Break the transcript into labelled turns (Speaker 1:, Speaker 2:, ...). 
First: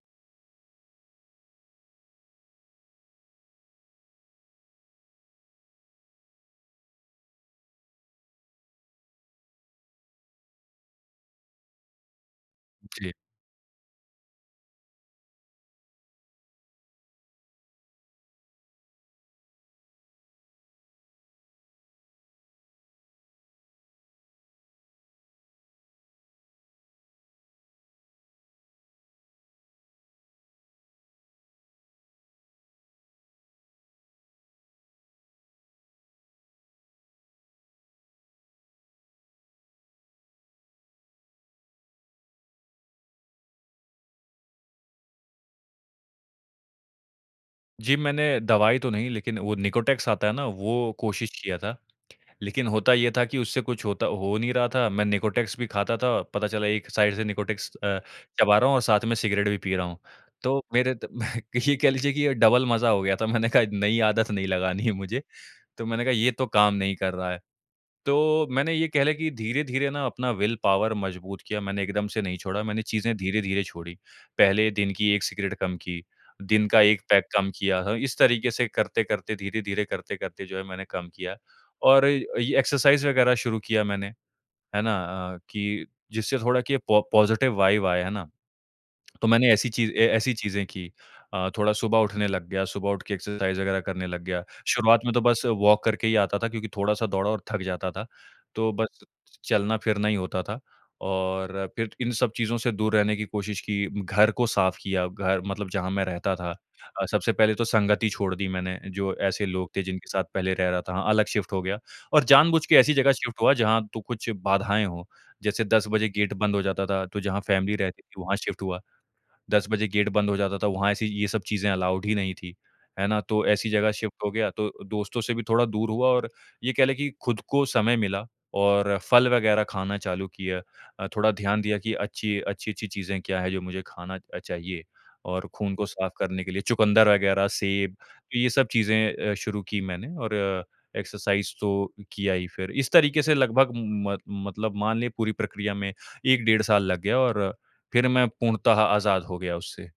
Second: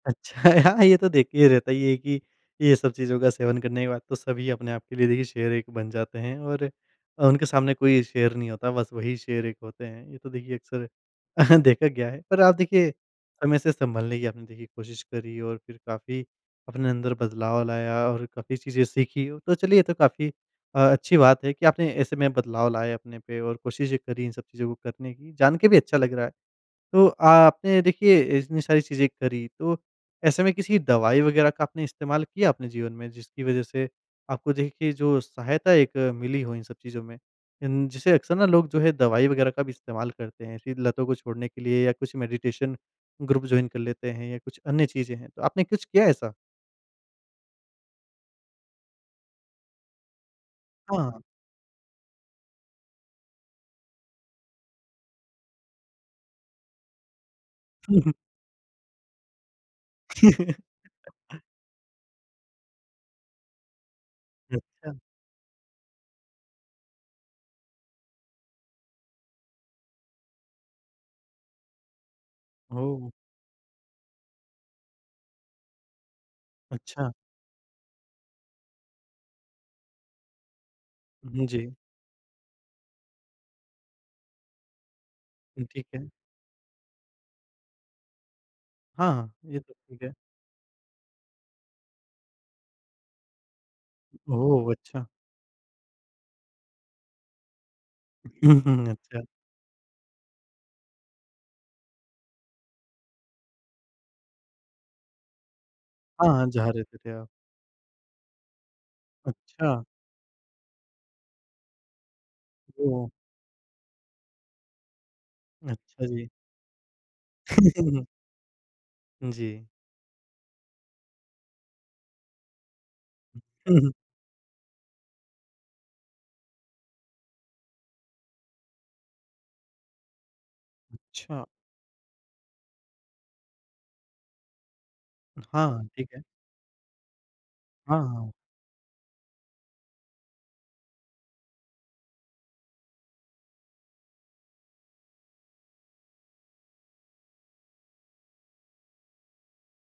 Speaker 1: अच्छा हाँ, ये तो देखिए रहता है कि ये सब चीज़ों का सेवन करने के बाद तो सभी अपने आप के लिए देखिए शेर एक बन जाते हैं और उनके सामने कोई शेर नहीं होता। बस वही शेर एक होते हैं, ये तो देखिए अक़्सर देखा गया है। पर आप देखिए
Speaker 2: जी।
Speaker 1: समय से सँभलने की आपने देखिए कोशिश करी और फिर काफ़ी अपने अंदर बदलाव लाया और काफ़ी चीज़ें सीखी, तो चलिए ये तो काफ़ी अ, अच्छी बात है कि आपने ऐसे में बदलाव लाए अपने पे और कोशिशें करी इन सब चीज़ों को करने की, जान के भी अच्छा लग रहा है। तो आपने देखिए इतनी सारी चीज़ें करी तो ऐसे में किसी दवाई वग़ैरह का आपने इस्तेमाल किया अपने जीवन में जिसकी वज़ह से आपको देखिए जो सहायता एक मिली हो इन सब चीज़ों में इन जिसे अक़्सर ना लोग जो है दवाई वग़ैरह का भी इस्तेमाल करते हैं। फ़िर लतों को छोड़ने के लिए या कुछ मेडिटेशन ग्रुप जॉइन कर लेते हैं या कुछ अन्य चीज़ें हैं। तो आपने कुछ किया ऐसा?
Speaker 2: जी, मैंने दवाई तो नहीं लेकिन वो निकोटेक्स आता है ना, वो
Speaker 1: हाँ।
Speaker 2: कोशिश किया था, लेकिन होता ये था कि उससे कुछ होता हो नहीं रहा था। मैं निकोटेक्स भी खाता था, पता चला एक साइड से निकोटेक्स
Speaker 1: हुँ,
Speaker 2: अ,
Speaker 1: हुँ।
Speaker 2: चबा रहा हूँ और साथ में सिगरेट भी पी रहा हूँ, तो मेरे ते ये कह लीजिए कि डबल मज़ा हो गया था, मैंने कहा नई आदत नहीं लगानी है
Speaker 1: अच्छा।
Speaker 2: मुझे। तो मैंने कहा ये तो काम नहीं कर रहा है, तो मैंने ये कह लें कि धीरे-धीरे ना अपना विल पावर मज़बूत किया, मैंने एकदम से नहीं छोड़ा, मैंने
Speaker 1: ओह!
Speaker 2: चीज़ें धीरे-धीरे छोड़ी। पहले दिन की 1 सिगरेट कम की, दिन का 1
Speaker 1: अच्छा।
Speaker 2: पैक कम किया था, इस तरीके से करते-करते, धीरे-धीरे करते-करते जो है मैंने कम किया
Speaker 1: हुँ, जी।
Speaker 2: और ये एक्सरसाइज़ वग़ैरह शुरू किया मैंने। है ना? अ,
Speaker 1: ये
Speaker 2: कि
Speaker 1: ठीक है।
Speaker 2: जिससे थोड़ा कि ये पो पॉज़िटिव वाइब आए है ना।
Speaker 1: हाँ,
Speaker 2: तो
Speaker 1: हाँ,
Speaker 2: मैंने
Speaker 1: ये
Speaker 2: ऐसी
Speaker 1: तो
Speaker 2: चीज़ें
Speaker 1: ठीक है।
Speaker 2: ऐसी चीज़ें की अ, थोड़ा सुबह उठने लग गया, सुबह उठ के एक्सरसाइज़ वग़ैरह करने लग गया।
Speaker 1: ओह!
Speaker 2: शुरुआत
Speaker 1: अच्छा।
Speaker 2: में तो बस वॉक करके ही आता था, क्योंकि थोड़ा-सा दौड़ा और थक जाता था, तो बस
Speaker 1: अच्छा।
Speaker 2: चलना-फिरना ही होता था और फिर इन सब चीज़ों से दूर रहने की कोशिश की, घर को साफ़ किया, घर मतलब जहाँ मैं
Speaker 1: हाँ,
Speaker 2: रहता
Speaker 1: हाँ,
Speaker 2: था।
Speaker 1: जहाँ रहते थे आप।
Speaker 2: सबसे पहले तो संगति छोड़ दी मैंने, जो ऐसे लोग थे
Speaker 1: अच्छा।
Speaker 2: जिनके साथ पहले रह रहा था, हाँ, अलग शिफ़्ट हो गया और जानबूझ के ऐसी
Speaker 1: ओह!
Speaker 2: जगह शिफ़्ट हुआ जहाँ तो कुछ बाधाएँ हो, जैसे 10
Speaker 1: अच्छा,
Speaker 2: बजे
Speaker 1: जी।
Speaker 2: गेट बंद हो जाता था, तो जहाँ फ़ैमिली रहती थी वहाँ शिफ़्ट हुआ।
Speaker 1: जी।
Speaker 2: 10 बजे गेट बंद हो जाता था, वहाँ ऐसी ये सब चीज़ें अलाउड ही नहीं थी। है ना? तो ऐसी
Speaker 1: हुँ,
Speaker 2: जग़ह
Speaker 1: हुँ।
Speaker 2: शिफ़्ट हो गया तो दोस्तों से भी थोड़ा दूर हुआ और ये कह लें कि खुद को समय मिला और फल वग़ैरह खाना चालू किया। अ, थोड़ा
Speaker 1: अच्छा।
Speaker 2: ध्यान दिया कि अच्छी, अच्छी-अच्छी चीज़ें क्या है, जो मुझे खाना चाहिए। और खून को
Speaker 1: हाँ,
Speaker 2: साफ़
Speaker 1: ठीक है।
Speaker 2: करने के लिए, चुकंदर वग़ैरह, सेब,
Speaker 1: हाँ, हाँ।
Speaker 2: तो ये सब चीज़ें अ, शुरू की मैंने और अ, एक्सरसाइज़ तो किया ही फिर। इस तरीके से लगभग म मतलब मान ले पूरी प्रक्रिया में 1 डेढ़ साल लग गया और फिर मैं पूर्णतः आज़ाद हो गया उससे।